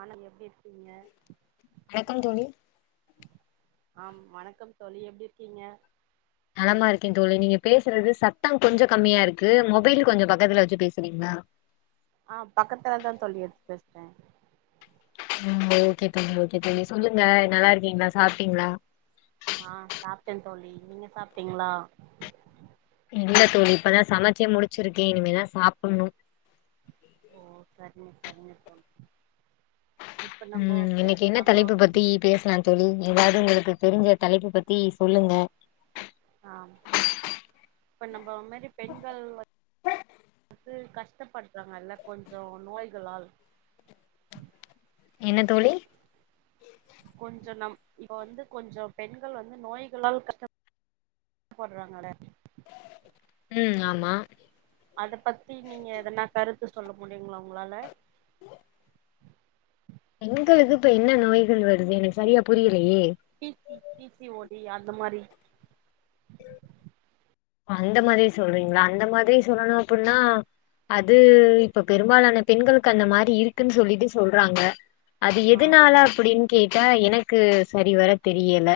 ஆனா எப்டி இருக்கீங்க வணக்கம் தோழி ஆம் வணக்கம் தோழி எப்டி இருக்கீங்க நலமா இருக்கே தோழி நீங்க பேசுறது சத்தம் கொஞ்சம் கம்மியா இருக்கு மொபைல் கொஞ்சோ பக்கத்துல வச்சு பேசுறீங்களா ஆஹ் பக்கத்துலதா தோழி எடுத்து பேசுர ம் ஓகே தோழி ஓகே தோழி சொல்லுங்க நல்லா இருக்கீங்களா சாப்ட்டீங்களா ஆஹ் சாப்டே தோழி நீங்க சாப்ட்டீங்களா இல்ல தோழி இப்பதா சமைச்சே முடிச்சிருக்கே இனிமேதா சாப்பட்ணு ஓ சர் ம் சரிங்க தோழி இப்ப நம்போ உம் பே இன்னைக்கு என்ன நம்போ தலைப்பு பத்தி பேசலா தோழி ஏதாவது உங்களுக்கு தெரிஞ்ச தலைப்பு பத்தி சொல்லுங்க ஆஹ் இப்ப நம்ப மாரி பெண்கள் வந்து கஷ்டப்படுறாங்கல்ல கொஞ்சோ நோய்களால் என்ன தோழி கொஞ்ச நம் இப்ப வந்து கொஞ்ச பெண்கள் வந்து நோய்களால் கஷ்டப் போடுறாங்களே உம் ஆமா அத பத்தி நீங்க எதனா கருத் [unintelligible] சொல்ல முடியுங்களா உங்களால பெண்களுக்கு இப்ப என்ன நோய்கள் வருது எனக்கு சரியா புரிய P C P C O D C அந்த மாரி அந்த மாரி சொல்ரீங்களா அந்த மாதிரி சொல்லணு ஆ அப்பிடின்னா அது இப்ப பெரும்பாலான பெண்களுக்கு அந்த மாரி இருக்குன்னு சொல்லிட்டு சொல்றாங்க அது ஆ எதுனால அப்படின் கேட்டா எனக்கு சரி வர தெரியல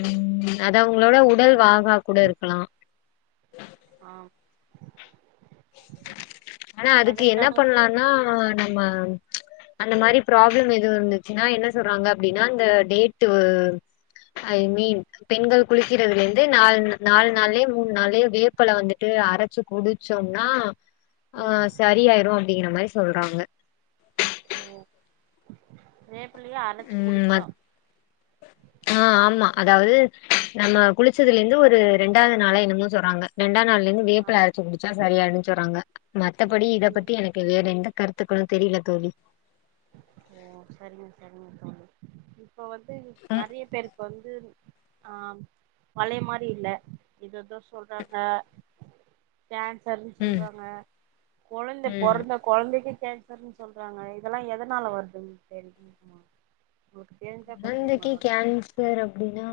உம் அத அவங்களோட உடல் வாகா கூட இருக்கலா ஆஹ் ஆனா அதுக்கு என்ன அதற்கான பண்லானா நம்ம அந்த மாரி ப்ராப்ளம் எதுவு இருந்துச்சுன்னா என்ன சொல்றாங்க அப்டின்னா அந்த டேட்டூ ஐ மீன் பெண்கள் குளிக்கிறதுல இருந்து நால் நால் நாள்லயோ மூன் நாள்லயோ வேப்பல வந்துட்டு அரைச்சு குடுத் ச்சோம்னா ம் ஆஹ் சரியாயிரு அப்டிங்கிற மாரி சொல்றாங்க ரேப் உம் ம ஆ ஆமா அதாவது நம்ம குளிச்சதுல இருந்து ஒரு ரெண்டாவது நாளோ என்னமோ சொல்றாங்க ரெண்டாம் நாள் ந்து ஆ வேப்பல அரச்சு குடிச்சா சரியன்னு சொல்றாங்க மத்தபடி இத ம் பத்தி எனக்கு வேற எந்த கத்துக்கள்ள தெரில தோழி ஓ சரிங்க சரிங்க தொழி இப்ப வந்து ம் நறைய பேருக்கு வந்து ஆ பழைய மாரி இல்ல எததோ சொல்றாங்க டான்சர்ன்னு ம் சொல்றாங்க குழந்தை ம் பிறந்த கொழந்தைக்கு கேன்சர்னு சொல்றாங்க இப் இதெலாம் எதனால வருதுன்னு தெரியுமா கொழந்தைக்கு கேன்சர் அப்டின்னா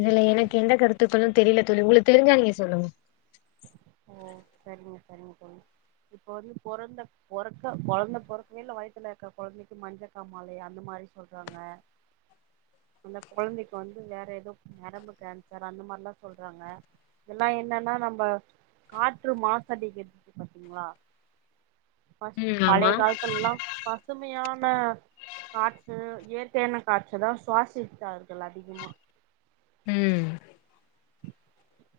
இதுல எனக்கு எந்த கருத்துக்களும் தெரியல தோழி உங்களுக்கு தெரிஞ்சா நீங்க சொல்லுங்க ஓ சரிங்க சரிங்க தோழி இப்ப வந்து பொறந்த பொறக்க கொழந்த பொறக்கைல வயத்துல இருக்க கொழந்தைக்கு மஞ்சக் காமாலைய அந்த மாரி சொல்றாங்க அந்த கொழந்தைக்கு வந்து வேற ஏதோ நரம்பு கேன்சர் அந்த மாரில்லாம் சொல்றாங்க இதெல்லாம் என்னன்னா நம்ம காற்று மாசு அடிக்குது பாத்தீங்களா ப ம் ஆமா பழைய காலத்துல எலாம் பசுமையான ன்ன காற்று இயற்கையான காற்று தான் சுவாசிச்சார்கள் அதிகமா உம்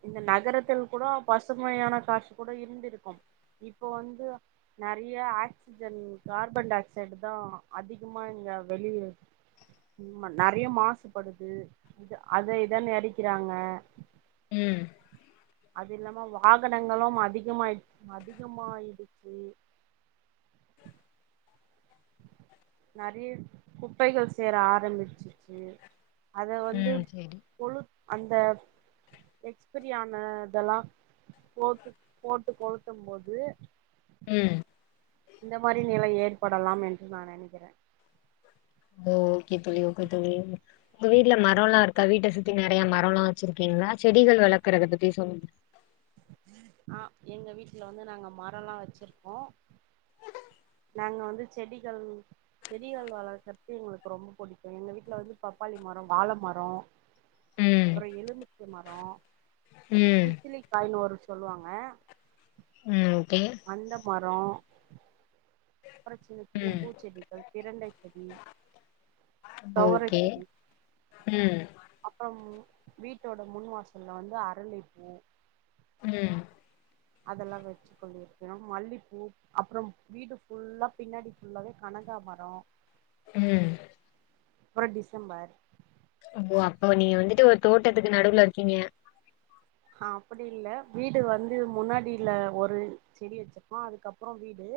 இந்த நகரத்தில் கூட பசுமையான காசு கூட இருந்திருக்கும் இப்ப வந்து நிறைய ஆக்சிஜன் கார்பன் டை ஆக்சைடு தான் அதிகமா இங்க வெளியிது நறைய மாசுபடுது இ அத இதன் அழிக்கிறாங்க ம் அது இல்லாம வாகனங்களும் அதிகமாயி அதிகமாயிடுச்சு நெறய குப்பைகள் சேர ஆரம்பிச்சு [unintelligible] அத வந்து ம் சேரி பொழு அந்த எக்ஸ்பிரியான இதெலாம் போட்டு கொளுத்தும் போது ம் இந்த மாரி நிலை ஏற்படலாம் என்று நான் நெனைக்கிறேன் ஓகே துளி ஓகே துளி உங்க வீட்டுல மரம் எல்லாம் இருக்கா வீட்ட சுத்தி நிறைய மரம் எல்லாம் வச்சிருக்கீங்களா செடிகள் வளர்க்கறத பத்தி சொல்லுங்க ஆ எங்க வீட்டுல வந்து நாங்க மரலாம் வச்சிருக்கோம் நாங்க வந்து செடிகள் செடிகள் வளர்க்கறது எங்களுக்கு ரொம்ப பிடிக்கும் எங்க வீட்டுல வந்து பப்பாளி மரம் வாழ மரம் ம் அப்புறம் எலுமிச்ச மரம் ம் இத்திலி காய்ன் ஒரு சொல்லுவாங்க ம் ஓகே அந்த மா அப்றோம் புறசேத்துள்ள ம் பூச்செடிகள் இரண்டை சதி ஓகே ம் அப்புறம் வீட்டோட முன் வாசல்ல வந்து அரளிப்பூ ம் அதெலாம் வச்சு கொள்ளிருக்கணோம் மல்லிப்பூ அப்புறம் வீடு ஃபுல்லா பின்னாடி ஃபுல்லாவே கனகாமரம் உம் அப்புறம் டிசம்பர் ஓ அப்போ நீங்க வந்துட்டு ஒரு தோட்டத்துக்கு நடுவுல இருக்கீங்க ஆஹ் அப்படி இல்ல வீடு வந்து முன்னாடியில ஒரு செடி வச்சிருப்போம் அதுக்கப்புறம் வீடு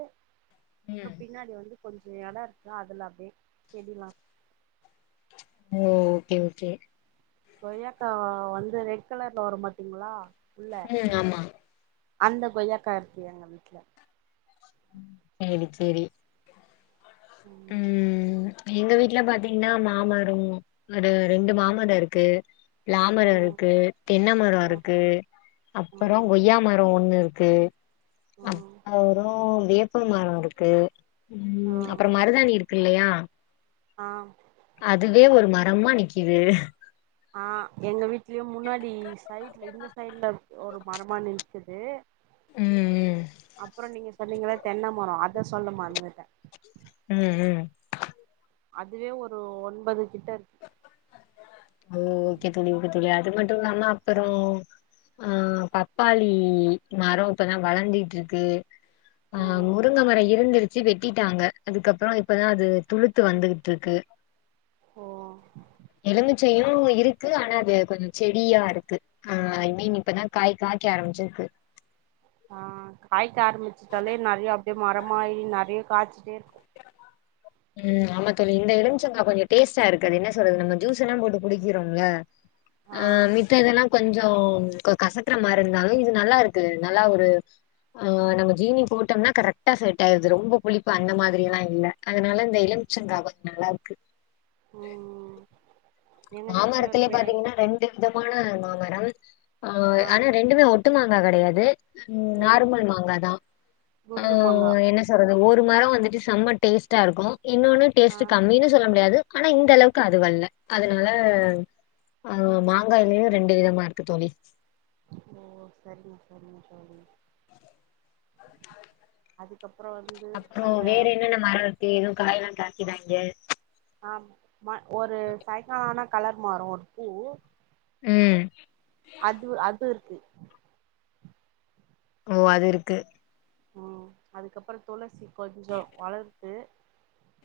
ம் அப்புறம் பின்னாடி வந்து கொஞ்சம் எடம் இருக்கு அதுல்ல அப்டியே செடிலா ஓ ஓகே -ஓகே கொய்யாக்கா வந்து ரெட் கலர்ல வரு பாத்திங்ளா ம் ஆமா அந்த கொய்யாக்கா இருக்கு எங்க வீட்டுல செரி செரி உம் எங்க வீட்டு்ல பாத்தீங்கன்னா மாமரோ ஒரு ரெண்டு மாமரம் இருக்கு லாமரம் ம் இருக்கு தென்னை மரம் ம் இருக்கு ம் ம் அப்புறம் கொய்யா மரம் ஒண்ணு க்கு ம் அவரும் வேப் [unintelligible] மரம் இருக்கு உம் மரதாணி இருக்கு இல்லையா ஆஹ் அதுவே ஒரு மரமா நிக்கிது ஆஹ் எங்க வீட்லயும் முன்னாடி சைட்ல இந்த சைட்ல ஒரு மரமா நிக்கிது ம் ம் அப்பறோ நீங்க சொன்னீங்கள தென்ன மரோ அத சொல்ல மறந்துட்டேன் உம் -உம் அதுவே ஒரு ஒன்பது கிட்ட இருக்கு ஓகே தோழி ஓகேத் [inaudible] அது மட்டும் இல்லாம அப்புறோ ஆஹ் பப்பாளி மரம் இப்பதான் வளர்ந்துட்டு இருக்கு ஆஹ் ம் முருங்கை மரம் இருந்திரு வெச்சி வெட்டிட்டாங்க அதுக்கப்புறம் இப்பதான் அது துளுத்து வந்துட்டு இருக்கு ஓ எளுந்து [unintelligible] இருக்கு ஆனா அது கொஞ்சம் செடியா இருக்கு ஐ மீன் இப்பதான் காய் காய்க ஆரம்பிச்சிருக்கு ஆஹ் காய்க ஆரம்பிச்சிட்டாலே நறையா அப்டியே மரமாயி நறைய காய்ச்சிட்டே இருக்கு உம் ஆமா சொல்லி இந்த எழும்சங்கா கொஞ்சோ டேஸ்ட்டா இருக்கு அது என்ன சொல்றது நம்ம ஜூஸ் எல்லாம் போட்டு குடிக்குறோம்ல ஆ ஆஹ் மித்ததெல்லாம் கொஞ்சம் [unintelligible] கொஞ் கசக்கற மாரி இருந்தாலும் இது நல்லா இருக்குது நல்லா ஒரு ஆஹ் நம்ம ஜீனி போட்டோம்னா கரெக்டா செட் ஆயிர்து ரொம்ப புளிப்பு அந்த மாதிரில்லாம் இல்ல அதனால இந்த எழும்சங்கா கொஞ்சம் நல்லா இருக்கு உம் மாமரத்திலேயே பாத்தீங்கன்னா ரெண்டு விதமான மா வரவு ஆஹ ஆ ஆனா ரெண்டுமே ஒட்டுமா [unintelligible] கிடையாது உம் ம் நார்மல் மாங்காதான் ஹ குண்டு மாங்கா என்ன சொல்றது ஒரு மரம் வந்துட்டு செம்ம டேஸ்டா இருக்கும் இன்னொன்னும் ஆ டேஸ்ட் கம்மின்னு சொல்ல முடியாது ஆனா இந்த அளவுக்கு அது வல்ல அதனால ஆ மாங்காய்லயும் ரெண்டு விதமா இருக்கு தோழி ஓ சரிங்க சரிங்க சரிங்க அது அப்புறம் வேற என்னென்ன மரம் இருக்கு ஏதுவும் காயெலாம் [unintelligible] ஆஹ் ஒரு சாயக்கால ஆானா கலர் மாறும் ஒரு பூ ம் அது அது இருக்கு ஓ அது இருக்கு உம் அதுக்கப்புறம் துளசி கொஞ்சம் வளருது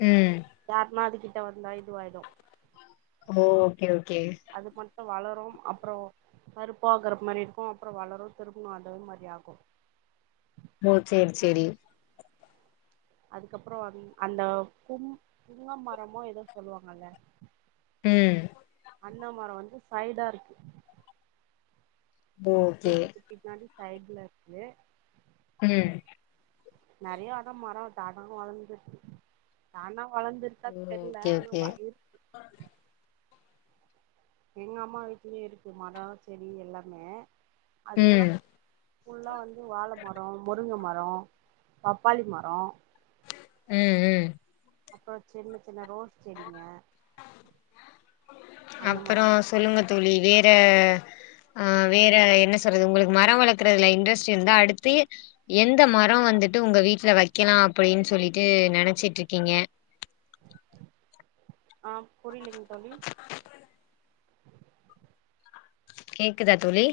ம் யாருமா அதுக்கு [unintelligible] வந்தா இதுவாயிடும் ஓ ஓகே ஓகே வளரும் அப்புறம் பருப்பாகற மாதிரி இருக்கும் அப்புறம் வளரும் திரும்ப ஆதே மாதிரி ஆகும் ஓ சேர் செரி அதுக்கப்புறம் அந் அந்த பூம் புங்க மரமோ ஏதோ சொல்லுவாங்கல ம் அண்ணாமரம் வந்து சைடா இருக்கு ஓகே வீட்டுக்கு பின்னாடி சைட்ல இருக்கு உம் நறைய அதான் மரம் தான [unintelligible] தானா வளர்ந்துருக்கா தெரியல்ல ஓகே ஆனா ஓகே வயக்கு எங்க அம்மா வீட்டுலயே இருக்கு மரம் செடி எல்லாமே அது எல்லாம் ம் ஃபுல்லா வந் வாழமரம் முருங்க மரம் மரம் பப்பாளி மரம் உம் உம் அப்புறோ சின்ன சின்ன ரோஸ் செரிங்க அந்த அப்பறோ மாரி சொல்லுங்க தோழி வேற ஆஹ் வேற என்ன சொல்றது உங்ளுக்கு மரம் வளக்கறதுல இன்ட்ரெஸ்ட் இருந்தா அடுத்து எந்த மரம் வந்துட்டு உங்க வீட்ல வைக்கலாம் அப்டின்னு சொல்லிட்டு நினச்சிட்ருக்கீங்க ஆஹ் புரியலீங்க தோழி கேக்குதா தோழி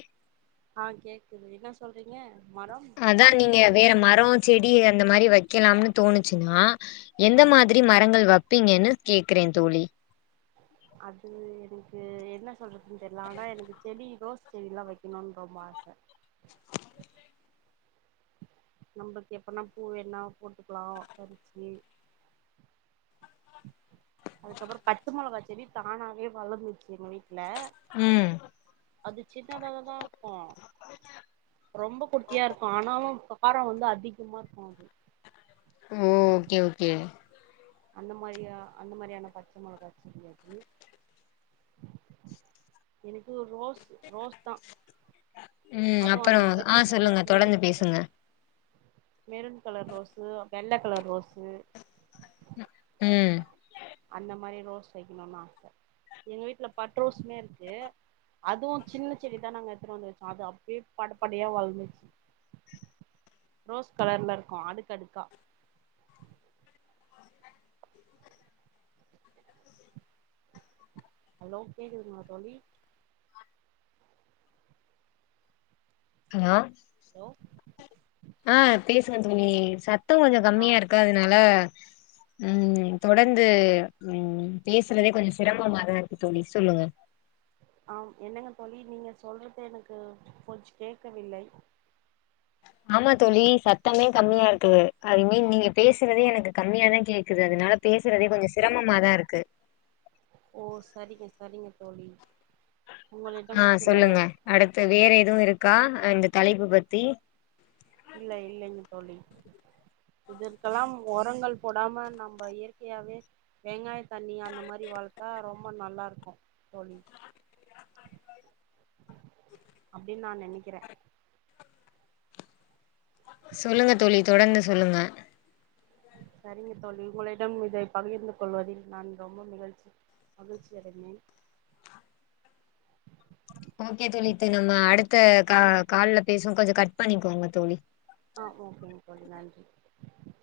ஆஹ் கேக்குது என்ன சொல்றீங்க மரம் அதான் நீங்க வேற மரோ செடி அந்த மாரி வைக்கலாம்னு தோணுச்சுனா ஆ எந்த மாதிரி மரங்கள் வப் பீங்கன்னு கேக்குறேன் தோழி அது எனக்கு என்ன சொல்றதுன்னு தெர்ல ஆனா எனக்கு செடி ரோஸ் செடி எல்லாம் வைக்கணும்னு ரொம்ப ஆச நம்பளுக்கு எப்பனா பூ வேண்ணா போட்டுக்கலா பறிச்சு அதுக்கப்றோ பச்ச மொளகா செடி தானாவே வளந்துச்சு எங்க வீட் ல ம் அது சின்னதாகதா இருக்கும் ரொம்ப குட்டியா இருக்கும் ஆனாலும் அ காரம் வந்து அதிகமா இருக்கும் அது ஓ ஓகே -ஓகே அந்த மாதிரியா அந்த மாதிரியான பச்சை மிளகாயச் செடி அது எனக்கு ரோஸ் ரோஸ் தா உம் அதுவு அந்த அப்புறோ ஆஹ் சொல்லுங்க தொடர்ந்து பேசுங்க மெருன் கலர் ரோசு வெள்ள கலர் ரோசு உம் மாரி ரோஸ் வைக்கணுன்னு ஆச எங்க வீட்ல பட்டு ரோசுமே இருக்கு அதுவு சின்ன செடிதா நாங்க எடுத்துட்டு வந்து வச்சோ அது அப்டியே படப்படயா வளந்துர்ச்சு ரோஸ் கலர்ல இருக்கும் அடுக்கு அடுக்கா ஹலோ கேக்குதுங்களா தோழி ஹலோ ஹலோ ஆஹ் பேசுங்க தோளி த்தோம் கொஞ்சோம் ஆ கம்மியா இருக்கு அதனால உம் தொடர்ந்து உம் பேசுறதே கொஞ்சம் சிரமமாாதான் இருக்கு தோளி சொல்லுங்க ஆ என்னங்க தோழி நீங்க சொல்றது எனக்கு கொஞ்சோ கேக்கவில்லை ஆமா தோழி சத்தமே கம்மியா இருக்கு அதுமே நீங்க பேசுறதே எனக்கு கம்மியாதா கேக்குது அதனால பேசுறதே கொஞ்ச சிரமமாதா இருக்கு ஓ சரிங்க -சரிங்க தோலி ஆஹ் சொல்லுங்க அடுத்து வேற எதுவும் இருக் க்கா அந்த தலைப்பு பத்தி இல்ல இல்லைங்க தோழி இதற்கெல்லா ஒரங்கள் போடாம நம்ப இயற்கையாவே வெங்காய தண்ணி அந்த மாரி வளத்தா ரொம் ரொம்ப நல்லா இருக்கும் தோழி அப்டின்னு நா நெனைக்கிறே சொல்லுங்க தோலி தொடர்ந்து சொல்லுங்க சரிங்க தோழி உங்களிடம் இதை பகிர்ந்து கொள்வதில் நான் ரொம்ப மிகழ்ச்சி மகிழ்ச்சி அடைந்தேன் ஓகே தோழி இது நம்ம அடுத்த கா கால்ல பேசுவோ கொஞ்ச கட் பண்ணிக்கோங்க தோழி ஆஹ் ஓகேங்க [unintelligible]